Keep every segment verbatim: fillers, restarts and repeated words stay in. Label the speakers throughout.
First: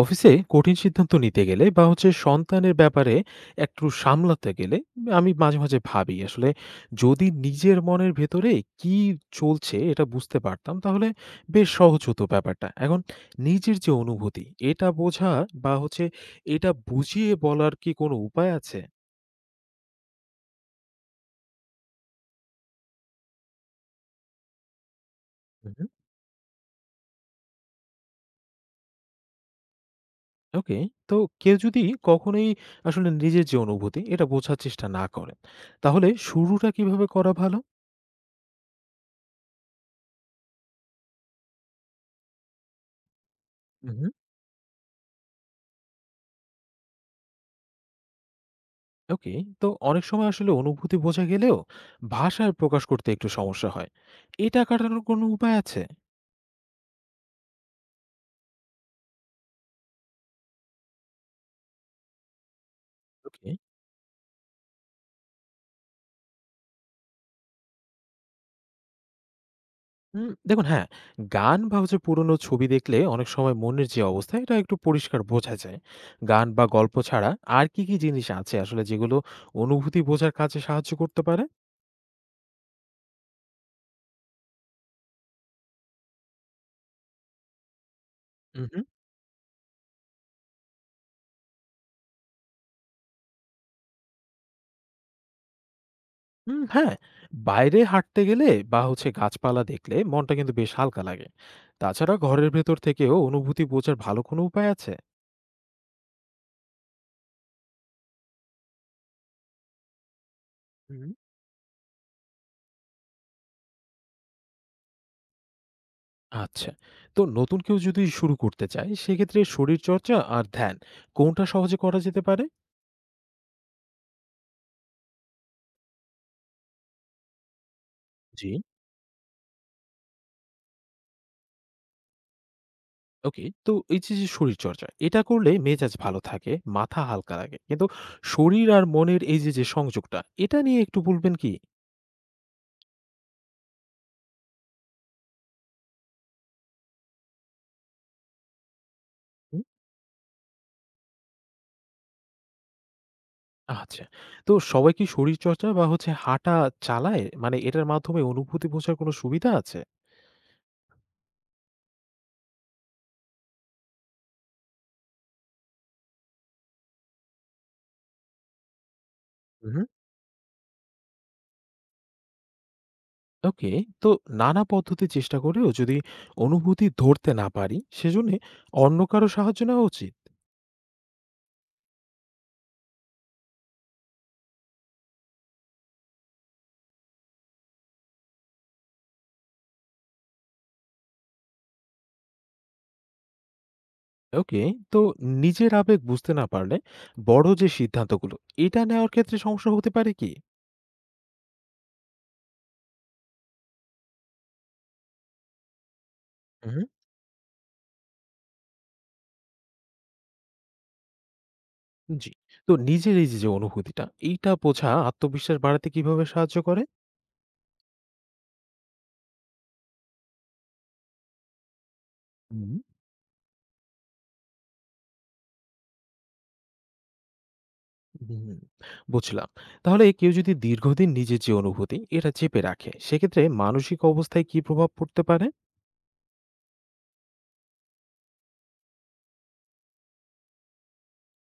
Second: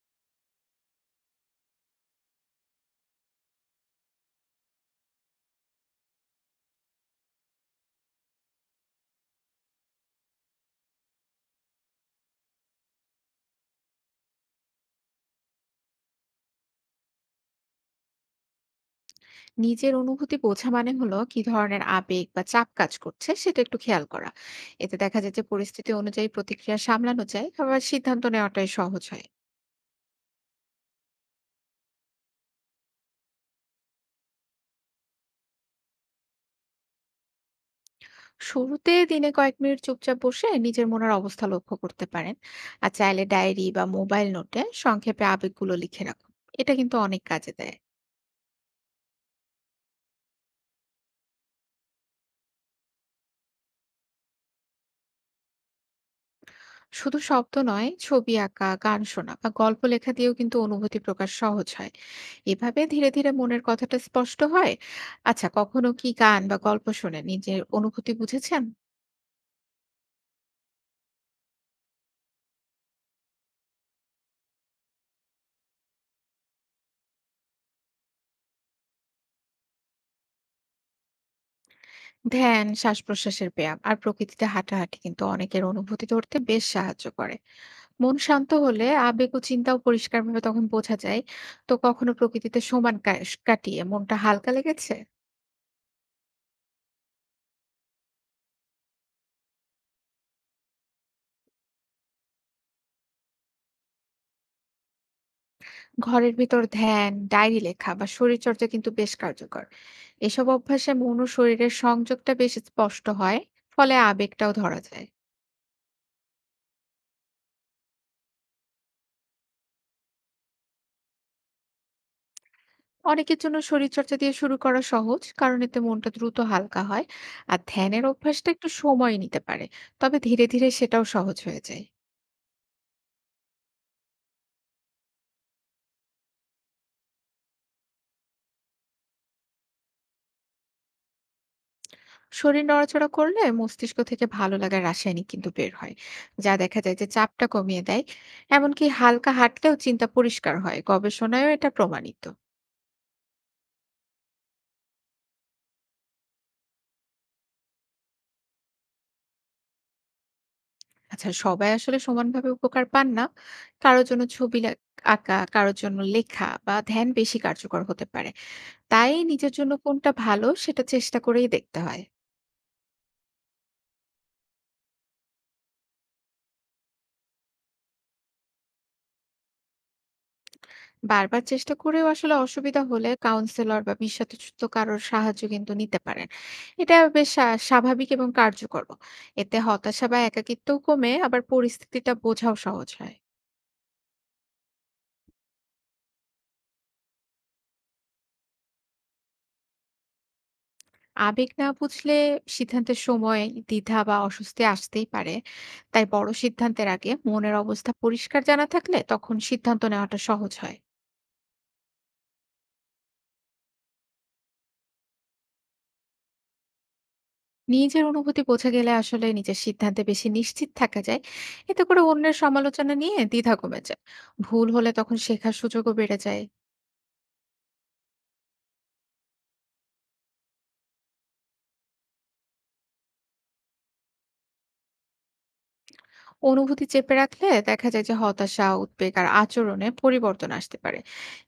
Speaker 1: অফিসে কঠিন সিদ্ধান্ত নিতে গেলে বা হচ্ছে সন্তানের ব্যাপারে একটু সামলাতে গেলে আমি মাঝে, মাঝে ভাবি আসলে, যদি নিজের মনের ভেতরে কি চলছে এটা বুঝতে পারতাম, তাহলে বেশ সহজ হতো ব্যাপারটা। এখন নিজের যে অনুভূতি এটা বোঝা বা হচ্ছে এটা বুঝিয়ে বলার কি কোনো উপায় আছে?
Speaker 2: নিজের অনুভূতি বোঝা মানে হলো কি ধরনের আবেগ বা চাপ কাজ করছে সেটা একটু খেয়াল করা। এতে দেখা যায় যে
Speaker 1: হু, হু।
Speaker 2: পরিস্থিতি অনুযায়ী প্রতিক্রিয়া সামলানো যায়, আবার সিদ্ধান্ত নেওয়াটাই সহজ হয়।
Speaker 1: ওকে। তো কেউ যদি কখনোই আসলে নিজের যে অনুভূতি এটা বোঝার চেষ্টা না করেন, তাহলে শুরুটা কিভাবে করা ভালো?
Speaker 2: শুরুতে দিনে কয়েক মিনিট চুপচাপ বসে নিজের মনের অবস্থা লক্ষ্য করতে পারেন। আর চাইলে ডায়েরি বা
Speaker 1: উহু।
Speaker 2: মোবাইল নোটে সংক্ষেপে আবেগগুলো লিখে রাখুন। এটা কিন্তু অনেক কাজে দেয়।
Speaker 1: ওকে। তো অনেক সময় আসলে অনুভূতি বোঝা গেলেও ভাষায় প্রকাশ করতে একটু সমস্যা হয়, এটা কাটানোর কোনো উপায় আছে?
Speaker 2: শুধু শব্দ নয়, ছবি আঁকা, গান শোনা বা গল্প লেখা দিয়েও কিন্তু অনুভূতি প্রকাশ সহজ হয়। এভাবে ধীরে, ধীরে
Speaker 1: ওকে।
Speaker 2: মনের কথাটা স্পষ্ট হয়। আচ্ছা, কখনো কি গান বা গল্প শুনে নিজের অনুভূতি বুঝেছেন?
Speaker 1: হুম, দেখুন, হ্যাঁ, গান বা হচ্ছে পুরোনো ছবি দেখলে অনেক সময় মনের যে অবস্থা এটা একটু পরিষ্কার বোঝা যায়। গান বা গল্প ছাড়া আর কি কি জিনিস আছে আসলে, যেগুলো অনুভূতি বোঝার কাজে সাহায্য করতে পারে?
Speaker 2: ধ্যান, শ্বাসপ্রশ্বাসের ব্যায়াম আর প্রকৃতিতে হাঁটাহাঁটি কিন্তু অনেকের অনুভূতি ধরতে বেশ সাহায্য করে। মন শান্ত
Speaker 1: হুম, হুম।
Speaker 2: হলে আবেগ ও চিন্তাও পরিষ্কারভাবে তখন বোঝা যায়। তো কখনো প্রকৃতিতে সমান কাশ কাটিয়ে মনটা হালকা লেগেছে?
Speaker 1: হুম, হ্যাঁ, বাইরে হাঁটতে গেলে বা হচ্ছে গাছপালা দেখলে মনটা কিন্তু বেশ হালকা লাগে। তাছাড়া ঘরের ভেতর থেকেও অনুভূতি বোঝার ভালো কোনো উপায় আছে?
Speaker 2: ঘরের ভিতর ধ্যান, ডায়েরি লেখা বা শরীরচর্চা কিন্তু বেশ কার্যকর। এসব অভ্যাসে মন ও শরীরের সংযোগটা বেশ স্পষ্ট হয়। ফলে আবেগটাও ধরা যায়।
Speaker 1: আচ্ছা। তো নতুন কেউ যদি শুরু করতে চায়, সেক্ষেত্রে শরীরচর্চা আর ধ্যান কোনটা সহজে করা যেতে পারে?
Speaker 2: অনেকের জন্য শরীরচর্চা দিয়ে শুরু করা সহজ, কারণ এতে মনটা দ্রুত হালকা হয়। আর ধ্যানের
Speaker 1: জি।
Speaker 2: অভ্যাসটা একটু সময় নিতে পারে, তবে ধীরে ধীরে সেটাও সহজ হয়ে যায়।
Speaker 1: ওকে, তো এই যে যে শরীরচর্চা এটা করলে মেজাজ ভালো থাকে, মাথা হালকা লাগে, কিন্তু শরীর আর মনের এই যে যে সংযোগটা এটা নিয়ে একটু বলবেন কি?
Speaker 2: শরীর নড়াচড়া করলে মস্তিষ্ক থেকে ভালো লাগার রাসায়নিক কিন্তু বের হয়, যা দেখা যায় যে চাপটা কমিয়ে দেয়। এমনকি হালকা
Speaker 1: হুম।
Speaker 2: হাঁটলেও চিন্তা পরিষ্কার হয়, গবেষণায়ও এটা প্রমাণিত।
Speaker 1: আচ্ছা। তো সবাই কি শরীরচর্চা বা হচ্ছে হাঁটা চালায়, মানে এটার মাধ্যমে অনুভূতি বোঝার কোনো সুবিধা আছে?
Speaker 2: আচ্ছা, সবাই আসলে সমানভাবে উপকার পান না। কারোর জন্য ছবি লা- আঁকা, কারোর জন্য লেখা বা ধ্যান বেশি কার্যকর হতে পারে। তাই নিজের জন্য
Speaker 1: হুম।
Speaker 2: কোনটা ভালো সেটা চেষ্টা করেই দেখতে হয়।
Speaker 1: ওকে। তো নানা পদ্ধতি চেষ্টা করেও যদি অনুভূতি ধরতে না পারি, সেজন্য অন্য কারো সাহায্য নেওয়া উচিত?
Speaker 2: বারবার চেষ্টা করেও আসলে অসুবিধা হলে কাউন্সেলর বা বিশেষজ্ঞ কারোর সাহায্য কিন্তু নিতে পারেন। এটা বেশ আ স্বাভাবিক এবং কার্যকরও। এতে হতাশা বা একাকিত্বও কমে, আবার পরিস্থিতিটা বোঝাও সহজ হয়।
Speaker 1: ওকে, তো নিজের আবেগ বুঝতে না পারলে বড় যে সিদ্ধান্তগুলো এটা নেওয়ার ক্ষেত্রে সমস্যা হতে পারে কি?
Speaker 2: আবেগ না বুঝলে সিদ্ধান্তের সময় দ্বিধা বা অস্বস্তি আসতেই পারে। তাই বড়
Speaker 1: হুম,
Speaker 2: সিদ্ধান্তের আগে মনের অবস্থা পরিষ্কার জানা থাকলে তখন সিদ্ধান্ত নেওয়াটা সহজ হয়।
Speaker 1: জি। তো নিজের এই যে যে অনুভূতিটা এইটা বোঝা আত্মবিশ্বাস বাড়াতে কিভাবে সাহায্য করে?
Speaker 2: নিজের অনুভূতি বোঝা গেলে আসলে নিজের সিদ্ধান্তে বেশি নিশ্চিত থাকা যায়। এতে করে অন্যের
Speaker 1: হুম।
Speaker 2: সমালোচনা নিয়ে দ্বিধা কমে যায়। ভুল হলে তখন শেখার সুযোগও বেড়ে যায়।
Speaker 1: হুম, বুঝলাম। তাহলে কেউ যদি দীর্ঘদিন নিজের যে অনুভূতি এটা চেপে রাখে, সেক্ষেত্রে মানসিক অবস্থায় কি প্রভাব পড়তে পারে?
Speaker 2: অনুভূতি চেপে রাখলে দেখা যায় যে হতাশা, উদ্বেগ আর আচরণে পরিবর্তন আসতে পারে।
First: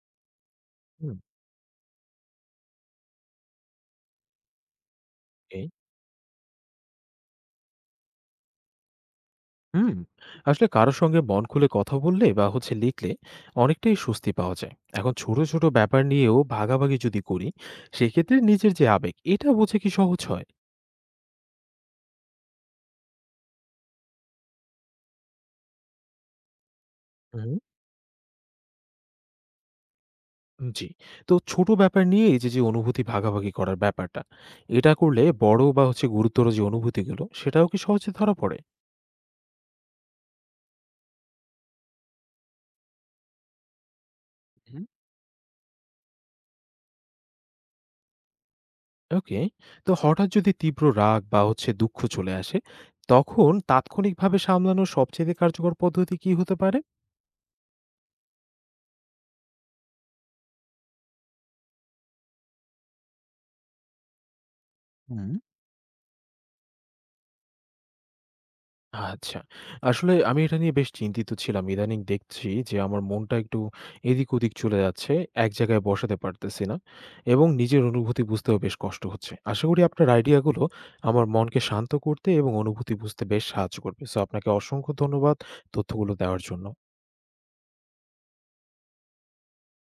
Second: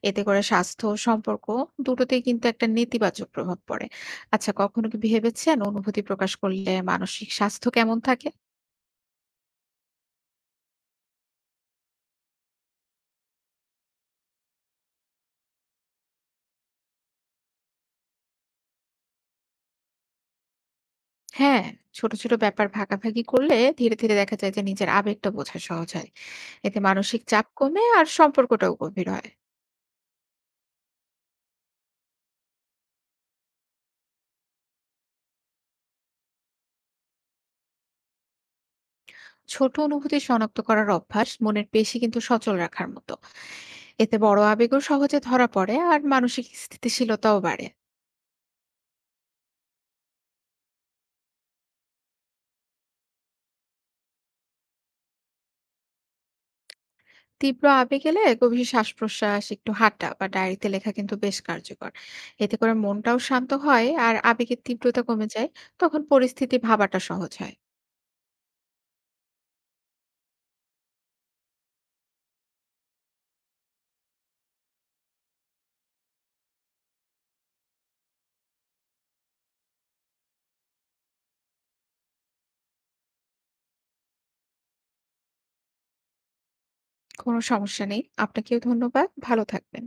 Speaker 2: এতে করে স্বাস্থ্য,
Speaker 1: হুম।
Speaker 2: সম্পর্ক দুটোতেই কিন্তু একটা নেতিবাচক প্রভাব পড়ে। আচ্ছা, কখনো কি ভেবেছেন অনুভূতি প্রকাশ করলে মানসিক স্বাস্থ্য কেমন থাকে?
Speaker 1: হুম, আসলে কারোর সঙ্গে মন খুলে কথা বললে বা হচ্ছে লিখলে অনেকটাই স্বস্তি পাওয়া যায়। এখন ছোট ছোট ব্যাপার নিয়েও ভাগাভাগি যদি করি, সেক্ষেত্রে নিজের যে আবেগ এটা বোঝা কি সহজ হয়?
Speaker 2: হ্যাঁ, ছোট ছোট ব্যাপার ভাগাভাগি করলে ধীরে ধীরে দেখা যায় যে নিজের আবেগটা বোঝা সহজ হয়। এতে মানসিক চাপ
Speaker 1: হুম।
Speaker 2: কমে আর সম্পর্কটাও গভীর হয়।
Speaker 1: উম, জি। তো ছোট ব্যাপার নিয়ে এই যে যে অনুভূতি ভাগাভাগি করার ব্যাপারটা এটা করলে বড় বা হচ্ছে গুরুতর যে অনুভূতিগুলো সেটাও কি সহজে ধরা পড়ে?
Speaker 2: ছোট অনুভূতি শনাক্ত করার অভ্যাস মনের পেশি কিন্তু সচল রাখার মতো। এতে বড় আবেগও
Speaker 1: হুম।
Speaker 2: সহজে ধরা পড়ে আর মানসিক স্থিতিশীলতাও বাড়ে।
Speaker 1: ওকে। তো হঠাৎ যদি তীব্র রাগ বা হচ্ছে দুঃখ চলে আসে, তখন তাৎক্ষণিকভাবে সামলানোর সবচেয়ে কার্যকর পদ্ধতি কি হতে পারে?
Speaker 2: তীব্র আবেগ এলে গভীর শ্বাস প্রশ্বাস, একটু হাঁটা বা ডায়েরিতে লেখা কিন্তু বেশ কার্যকর। এতে করে মনটাও শান্ত হয় আর আবেগের তীব্রতা কমে যায়। তখন পরিস্থিতি ভাবাটা সহজ হয়।
Speaker 1: আচ্ছা। আসলে আমি এটা নিয়ে বেশ চিন্তিত ছিলাম। ইদানিং দেখছি যে আমার মনটা একটু এদিক-ওদিক চলে যাচ্ছে। এক জায়গায় বসাতে পারতেছি না এবং নিজের অনুভূতি বুঝতেও বেশ কষ্ট হচ্ছে। আশা করি আপনার আইডিয়াগুলো আমার মনকে শান্ত করতে এবং অনুভূতি বুঝতে বেশ সাহায্য করবে। সো আপনাকে অসংখ্য ধন্যবাদ তথ্যগুলো দেওয়ার জন্য।
Speaker 2: কোনো সমস্যা নেই, আপনাকেও ধন্যবাদ, ভালো থাকবেন।